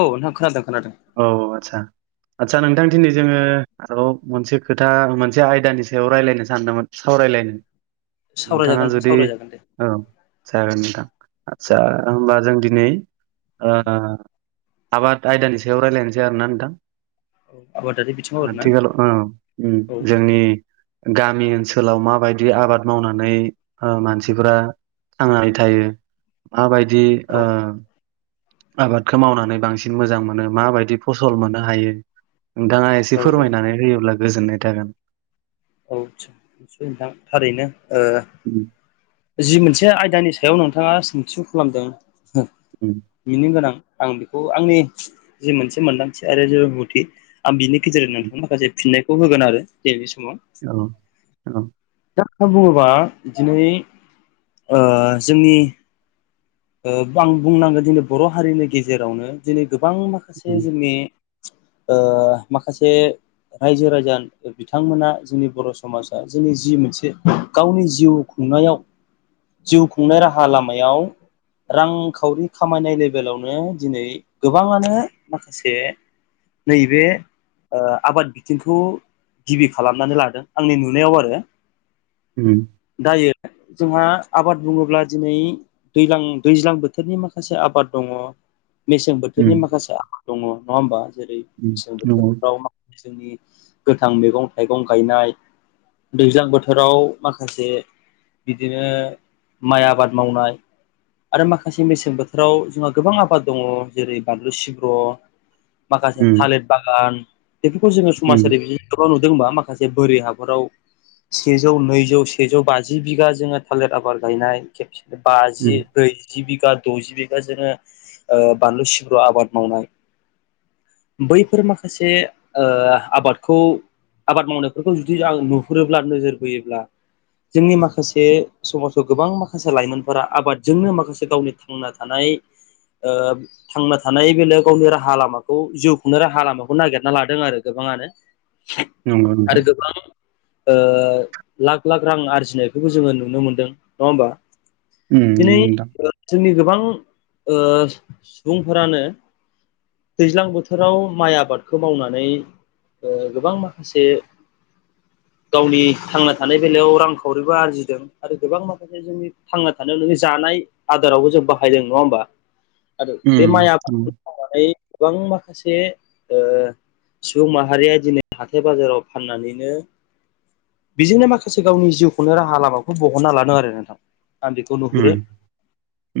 औ नोंथां खोनादों। औ आतसा आदसा नोंथां दिनै जोङो आरो मोनसे खोथा मोनसे आयदानि सायाव रायजलायनो सानदोंमोन- सावरायलायनो- नोंथाङा सावरायजागोन नोंथां जुदि सावरायजागोन दे औ जागोन नोंथां औ आदसा होमबा जों नै ओ आबाद आयदानि सायावबो रायज्लायनोसै आरोना नोंथां? औ आबादारि बिथिङाव आरोना आथिखालाव ओ ओम औ जोंनि गामि ओनसोलाव माबायदि आबाद मावनानै ओ मानसिफोरा थांनानै थायो माबायदि ओ आबादखौ मावनानै बांसिन मोजां मोनो माबायदि फसल मोननो हायो नोंथाङा एसे औ औ फोरमायनानै होयोब्ला गोजोननाय थागोन औ आसा निसय नोंथां थारैनो ओ उम जि मोनसे आयदानि सायाव नोंथाङा सोंथिु खालामदों उम मिनिं गोनां आं बेखौ आंनि जि मोनसे मोन्दांथि आरो रोंगौथि आं बिनि गेजेरजों उम होननानैथ माखासे फिननायखौ होगोन आरो जे बे समाव औ औ [inaudible] बुङोबा दिनै जोंनि ओ आं बुंनांगोन दिोंनि बर' हारिनि गेजेरावनो दिनै गोबां माखासे उम जोंनि ओ माखासे रायजो रायजा बिथांमोना जोंनि बर' समाजा जोंनि जि मोनसे गावनि जिउखौ खुंनायाव जिउ खुंनाय राहा लामायाव रांखावरि खामायनाय लेभेलावनो दिनै गोबाङानो माखासे नैबे आबाद बिथिंखौ गिबि खालामनानै लादों आंनि नुनायाव आरो ओम दायो जोंहा आबाद बुङोब्ला दिनै दैज्लां दैज्लां बोथोरनि माखासे आबाद दङ मेसें बोथोरनि उम माखासे आबाद दङ नङा होमबा? जेरै - उम मेसें नंगौ बोथोरफ्राव माखासे जोंनि गोथां मैगं थाइगं गायनाय दैज्लां बोथोराव माखासे बिदिनो माइ आबाद मावनाय। आरो माखासे मेसें बोथोराव जोंहा गोबां आबाद दङ जेरै बानलु सिब्र' माखासे उम थालिर बागान बेफोरखौ जोङो उम समाजारि बिजोंआव गोबां नुबो जोंबा माखासे बोरि हाफोराव सेजौ नैजौ सेजौ बाजि बिघा जोङो थालिर आबाद गायनाय खेबसे उम बाजि बजि बिघा द'जि बिगाजोंनो बानलु सिब्रु आबाद मावनाय बैफोर माखासे ओ आबादखौ आबाद मावनायफोरखौ जुदि आं नुहुरोब्ला नोजोर बोयोब्ला जोंनि माखासे समाजाव गोबां माखासे लाइमोनफोरा आबाद जोंनो माखासे गावनि थांना थानाय ओ थांना थानाय बेलायाव गावनि राहा लामाखौ जिउ खुंनो राहा लामाखौ नागिरना लादों आरो गोबां ङानो नंगौ आरो नोंथां गोबां ओ लाख लाख रां आरजिनायखौबो जोङो नुनो मोनदों नङा होमबा? ओम दिनै नंगौ नोंथां। जोंनि गोबां ओ सुबुंफोरानो दैज्लां बोथोराव माइ आबादखौ मावनानै ओ गोबां माखासे [inaudible] गावनि थांना थानाय बेलायाव रांखावरिबो आरजिदों आरो गोबां माखासे जोंनि थांना थानायाव नोंनि जानाय आदारावबो जों बाहायदों नङा होमबा? [inaudible] आरो बे माइ उम नंगौ आबादखौ मावनानै गोबां माखासे ओ सुबुं माहारिया दिनै हाथथाय बाजाराव फाननानैनो बेजोंनो माखासे गावनि जिउखौनो राहा लामाखौ बहनना लादों आरो नोंथां। थान्न्दैखौ उम नुहुरो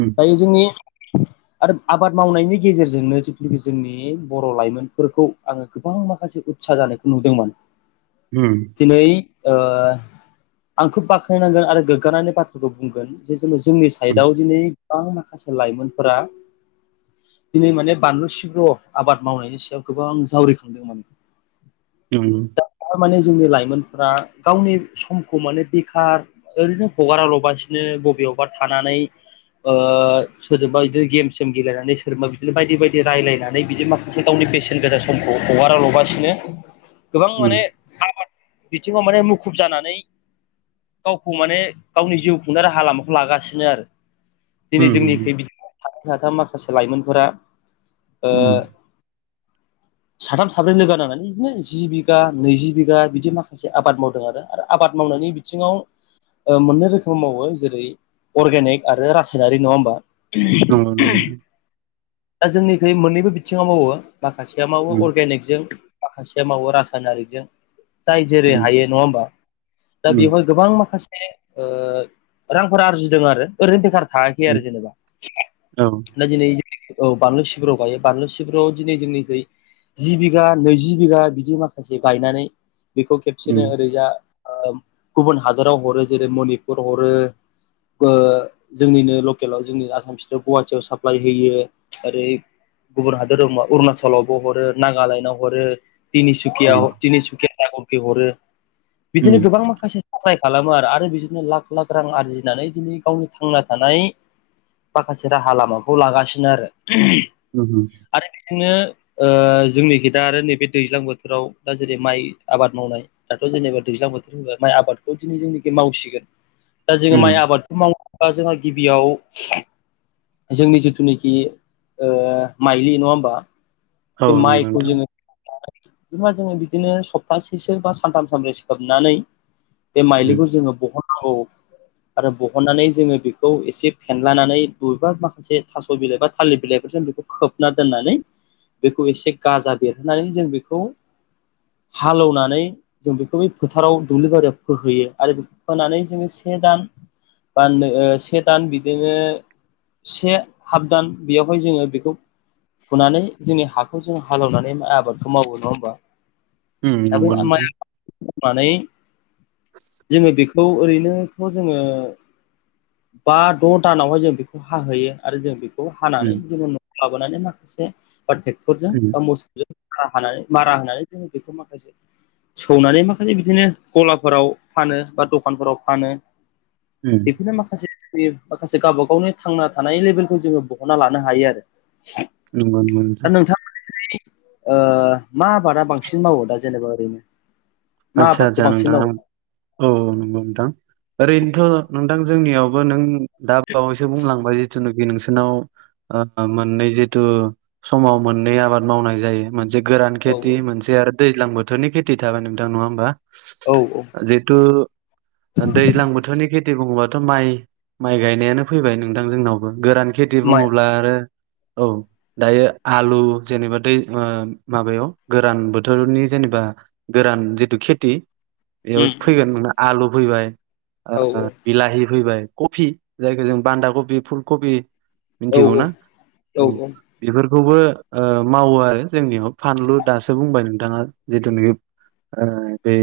उम जोंनि आरो आबाद मावनायनि गेजेरजोंनो जोंनि बर' लाइमोनफोरखौ आङो गोबां माखासे उत्सा जानायखौ नुदोंमोन उम दिनै ओ आं खोब बाखोनांगोन आरो गोग्गानानै बाथ्राखौ बुंगोन जे जोंनो जोंनि साइडआव दिनै बां माखासे लाइमोनफोरा दिनै माने बानलु सिब्र' आबाद मावनायनि सायाव गोबां जावरिखांदोंमोन उम दा माने जोंनि लाइमोनफोरा गावनि समखौ माने बेखार ओरैनो हगाराल'बासिनो बबेयावबा थानानै ओ सोरजोंबा बिदिनो गेमसेम गेलेनानै सोरबा बिदिनो बायदि बायदि रायज्लायनानै बिदि माखासे गावनि बेसेन गोजा समखौ हगाराल'गासिनो गोबां माने आबाद बिथिङाव माने मुखुब जानानै गावखौ माने गावनि जिउ खुंनाय राहा लामाखौ लागासिनो आरो । दिनै जोंनिखै बिदि सानै साथाम माखासे लाइमोनफोरा उम साथाम साब्रै लोगो नांनानै बिदिनो जि बिगा नैजि बिगा बिदि माखासे आबाद मावदों आरो आरो आबाद माव मावनायनि बिथिङाव ओ मोननै रोखोम मावो जेरै अर्गेनिक आरो रासायनारि नङा होमबा? नंगौ नंगौ नोंथां । दा जोंनिखै मोन्नैबो बिथिङाव मावो माखासेया उम मावो अर्गेनिकजों माखासेआ मावो रासायनारिजों जाय जेरै उम हायो नङा होमबा दा उम बेवहाय गोबां माखासे ओ रांफोरा आरजिदों आरो ओरैनो बेखार थाङाखै आरो जेनेबा औ उम ना दिनै औ बानलु सिब्र गायो बानलु सिब्रुआव दिनै जोंनिखै जि बिगा नैजि बिगा बिदि माखासे गायनानै बेखौ खेबसेनो ओरैजा ओ गुबुन हादोराव हरो जेरै मनिपुर हरो ओ जोंनिनो लकेलाव जोंनि आसाम फिथोर गुवाहाटियाव साप्लाय होयो । ओरै गुबुन हादोराव अरुणाचलावबो हरो नागालेण्डआव हरो । उम तिनिसुकियाव तिनिसुकिया [unintelligible] हरो बिदिनो उम गोबां माखासे खालामो आरो आरो बिदिनो लाख लाख रां आरजिनानै दिनै गावनि थांना थानाय माखासे राहा लामाखौ लागासिनो आरो । होम होम । बिनो ओ जोंनिखि दा आरो नैबे दैज्लां बोथोराव दा जेरै माइ आबाद मावनाय दाथ' जेनेबा दैज्लां बोथोर होबा माइ आबादखौ दिनै जोंनिखि मावसिगोन । दा जोंङो माइ आबादखौ मावोबा जोंहा गिबियाव जोंनि जिथुनाखि ओ माइलि नङा होमबा औ बे नंगौ माइखौ नोंथां जोङो जेनेबा जोङो बिदिनो सप्तासेसो बा सानथाम सानब्रै सो सोबनानै बे उम माइलिखौ जोङो बहनांगौ आरो बहननानै जोङो बेखौ एसे फेनलानानै बबेबा माखासे थास' बिलाइ बा थालिर बिलाइ जों बेखौ खोबना दोननानै बेखौ एसे गाजा बेरहोनानै जों बेखौ हालौनानै जों बेखौ फोथाराव दुब्लि बारियाव फोहोयो आरो बेखौ फोनानै जोङो से दान बा नो से दान बिदिनो से हाब दान बेवहाय जोङो बेखौ फुनानै जोंनि हाखौ जों हालेवनानै आबादखौ मावो नङा होमबा? उम्म नंगौ नोंथां । मानै जोङो बेखौ ओरैनोथ' जोङो बा द' दानावहाय जों बेखौ हाहोयो आरो जों बेखौ हानानै उम जोङो लाबोनानै माखासे ट्रेक्टरजों उम बा मोसौजों खाहानानै मारा होनानै जों बेखौ माखासे सौनानै माखासे बिदिनो गलाफोराव फान बा दखानफोराव फानो उम बेफोरनो माखासे माखासे गावबा गावनि थांना थानाय लेभेलखौ जोङो बहना लानो हायो आरो [unintelligible] नोंथां ओ मा आबादा बांसिन मावो दा जेनेबा ओरैनो मा आतसा आबादखौ आतसा बांसिन नोंथां मावो? आं औ औ नंगौ नोंथां ओरैनोथ नोंथां जोंनियावबो नों दा बावैसो बुंलांबाय जिथुनोखि नोंसोरनाव ओ मोननै जिथु समाव मोननै आबाद मावनाय जायो मोनसे गोरान औ खेथि मोनसे आरो दैज्लां बोथोरनि खेथि थाबाय नोंथां नङा होमबा औ औ ओ जिहेथु दैज्लां बोथोरनि खेथि बुङोबाथ माइ माइ गायनायानो फैबाय नोंथां जोंनावबो गोरान खेथि माइ बुङोब्ला आरो औ दायो आलु जेनेबा दै ओ माबायाव गोरान बोथोरनि जेनेबा गोरान जितु खेथि बेयाव उम उम फैगोन माने आलु फैबाय ओ औ बिलाहि फैबाय कफि जायखौ जों बान्दा कबि फुल कबि औ मिथिगौ ना औ बेफोर खौबो मावो आरो जोंनियाव फानलु दासो बुंबाय नोंथाङा जिथुनोखि ओ बे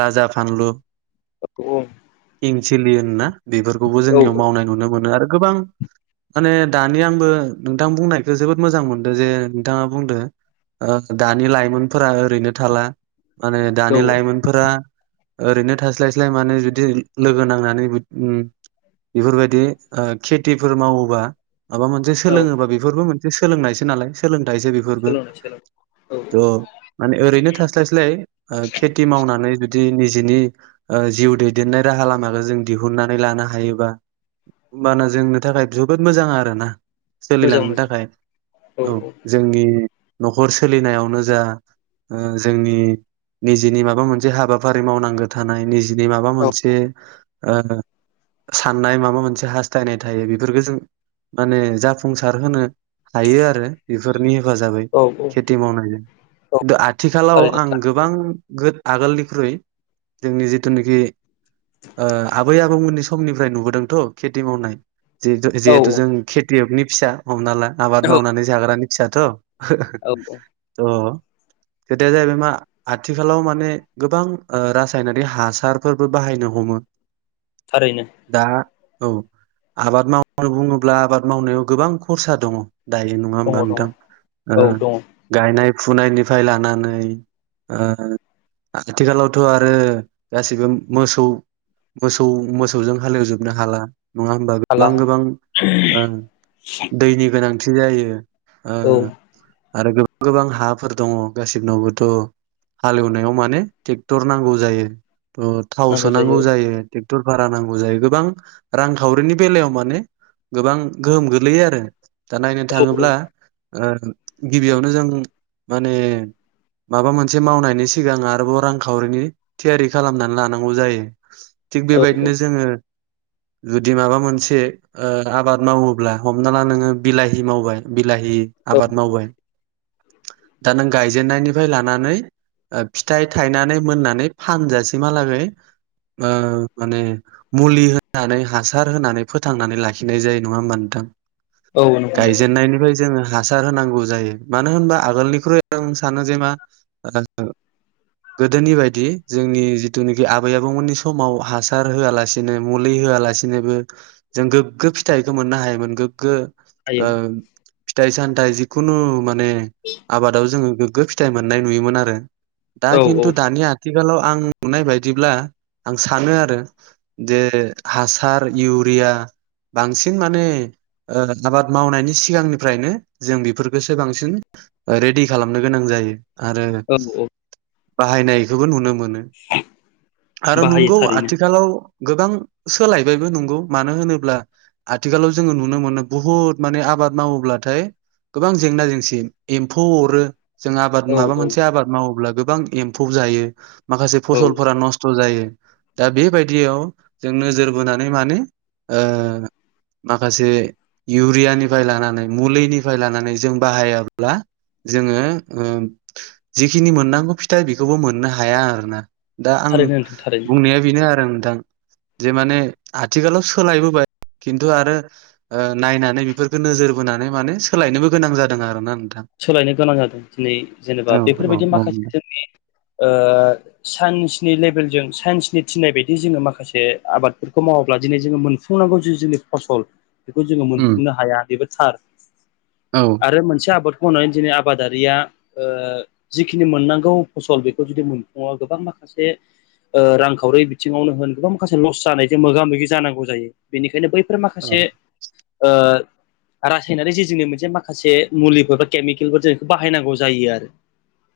राजा फानलु औ औ किं सिल्लि मोनोना बेफोरखौबो जोंनियाव मावनाय नुनो मोनो आरो गोबां माने दानि आंबो नोंथां बुंनायखो जोबोद मोजां मोनदो जे नोंथाङा बुंदों ओ दानि लाइमोनफोरा ओरैनो थाला माने औ दानि लाइमोनफोरा ओरैनो थास्लायस्लाय माने जुदि बिदि लोगो नांनानै बि ओम बेफोरबायदि ओ खेथिफोर मावोबा माबा मोनसे औ सोलोङोबा बेफोरबो मोनसे सोलोंनायसो नालाय सों थायसो बेफोरबो सोलोंनाय सोलों औ औ थह माने ओरैनो थास्लायस्लाय ओ खेथि मावनानै जुदि निजेनि ओ जिउ दैदेननाय राहा लामाआव जों दिहुननानै लानो हायोबा होमबाना जोंनो थाखाय जोबोद मोजां आरो ना मोजां सोलिलांनो मोजां थाखाय औ जोंनि न'खर सोलिनायावनो जा ओ जोंनि निजिनि माबा मोनसे हाबाफारि मावनांगो थानाय निजिनि माबा औ मोनसे ओ साननाय माबा मोनसे हास्थायनाय थायो बेफोरफोरखौ जों माने जाफुंसार होनो हायो आरो बेफोरनि हेफाजाबै औ खेथि मावनायजों औ खिन्थु आथिखालाव थारैनो आं गो बां गो आगोलनिख्रुइ जोंनि जिथुनोखि ओ आबै आबौमोननि समनिफ्राय नुबोदोंथ' खेथि मावनाय जिहेतु औ जिहेथु जों खेथियगनि फिसा हमना ला आबाद मावनानै जाग्रानि फिसाथ अ औ औ औ खोथाया जाहैबाय मा आथिखालाव माने गोबां ओ रासायनारि हासारफोरबो बाहायनो हमो थारैनो दा औ आबाद मावबाय बुङोब्ला आबाद मावनायाव गोबां खरसा दङ दायो नङा दङ होमबा दङ नोंथां ओ औ दङ गायनाय फुनायनिफ्राय लानानै ओ आथिखालावथ आरो गासिबो मोसौ मोसौ मोसौजों हालेवजोबनो हाला नङा होमबा हाला गोबां गोबां ओ दैनि गोनांथि जायो ओ औ आरो गोबां गोबां हाफोर दङ गासिबनावबोथ हालेवनायाव माने टेक्टर नांगौ जायो अ थाव नांगौ जायो सोनांगौ जायोे टेक्टर भारा नांगौ जायो गोबां रांखावरिनि बेलायाव माने गोबां गोहोम गोग्लैयो आरो दा नायनो औ औ थाङोब्ला ओम गिबियावनो जों माने माबा मोनसे मावनायनि सिगां आरोबाव रांखावरिनि थियारि खालामनानै लानांगौ जायो थिग औ बेबायदिनो जोङो जुदि माबा मोनसे आबाद मावोब्ला हमना ला नोङो बिलाहि मावबाय बिलाहि औ आबाद मावबाय दा नों गायजेननायनि फाय लानानै फिथाइ थायनानै मोननानै फानजासिम हालागै ओ माने मुलि होनानै हासार होनानै फोथांनानै लाखिनाय जायो नङा होमबा नोंथां! औ नंगौ नंगौ गायजेननायनिफ्राय जोङो हासार होनांगौ जायो मानो होनबा आगोलनिख्रुइ आं सानो जेनेबा आ [unintelligible] गोदोनि बायदि जोंनि जिथुनाखि आबै आबौमोननि समाव हासार होआलासिनो मुलि हो होआलासिनोबो जों गोग्गो फिथाइखौ मोननो हायोमोन गोग्गो ओ हायोमोन फिथाइ सामथाइ जिखुनु माने आबादाव जोङो गोग्गो फिथाइ मोननाय नुयोमोन आरो दा औ औ खिन्थु दानि आथिखालाव आं नुनाय बायदिब्ला आं सानो आरो जे हासार इउरिया बांसिन माने आबाद मावनायनि सिगांनिफ्रायनो जों बेफोरखौसो बांसिन रेडि खालामनो गोनां जायो आरो औ औ बाहायनायखौबो नुनो मोनो आरो बाहायो नंगौ थारैनो आथिखालाव गोबां सोलायबायबो नंगौ मानो होनोब्ला आथिखालाव जोङो नुनो मोनो बहुत माने आ आबाद मावोब्लाथाय गोबां जेंना जेंसि एम्फौ अरो जों आबाद औ माबा औ मोनसे आबाद मावोब्ला गोबां एम्फौ जायो माखासे औ फसलफोरा नस्थ' जायो दा बेबायदियाव जों नोजोर बोनानै माने ओ माखासे इउरियानिफ्राय लानानै मुलिनिफ्राय लानानै जों बाहायाब्ला जोङो ओ जिखिनि मोननांगौ फिथाइ बेखौबो मोननो हाया आरोना दा आं थारैनो नोंथां थारैनो बुंनाया बेनो आरो आं जे माने आथिखालाव सोलायबोबाय खिन्थु आरो नायनानै बेफोरखौ नोजोर बोनानै माने सोलायनोबो गोनां जादों आरो ना। सोलायनो गोनां जादों दिनै जेनेबा औ औ बेफोरबायदि औ माखासे जोंनि साइन्सनि लेभेलजों साइन्सनि थिनाय बायदि जोङो माखासे आबादफोरखौ मावोब्ला दिनै जोङो मोनफुंनांगौ जि जोंनि फसल बेखौ जोङो उम मोनफुंनो हाया बेबो थार औ आरो मोनसे आबाद दिनै आबादारिया जिखिनि मोननांगौ फसल बेखौ जुदि मोनफुङा गोबां माखासे सासे रांखावरि बिथिङावनो होन गोबां माखासे लस जानायजों मोगा मोगि जानांगौ जायो बेनिखायनो बै औ माखसे रायनारि जे जोंनि मोनसे माखासे मुलिफोर केमिकेलफोर जों बेखौ बाहायनांगौ जायो आरो।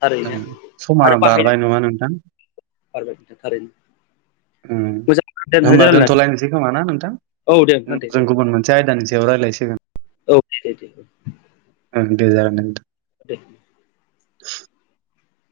थारैनो ओं समा बारबाय नङा नोंथां? औ औ थारैनो। दा मोजां दोन होनमबा रायलायनानै दोनथ'लायनोसै खोमा ना नोंथां? औ दे नोंथां दे जों औ गुबुन मोनसे आयदानि सायाव रायज्लायसिगोन औ दे दे ओं। दे जागोनदे नोंथां। [inaudible] [inaudible]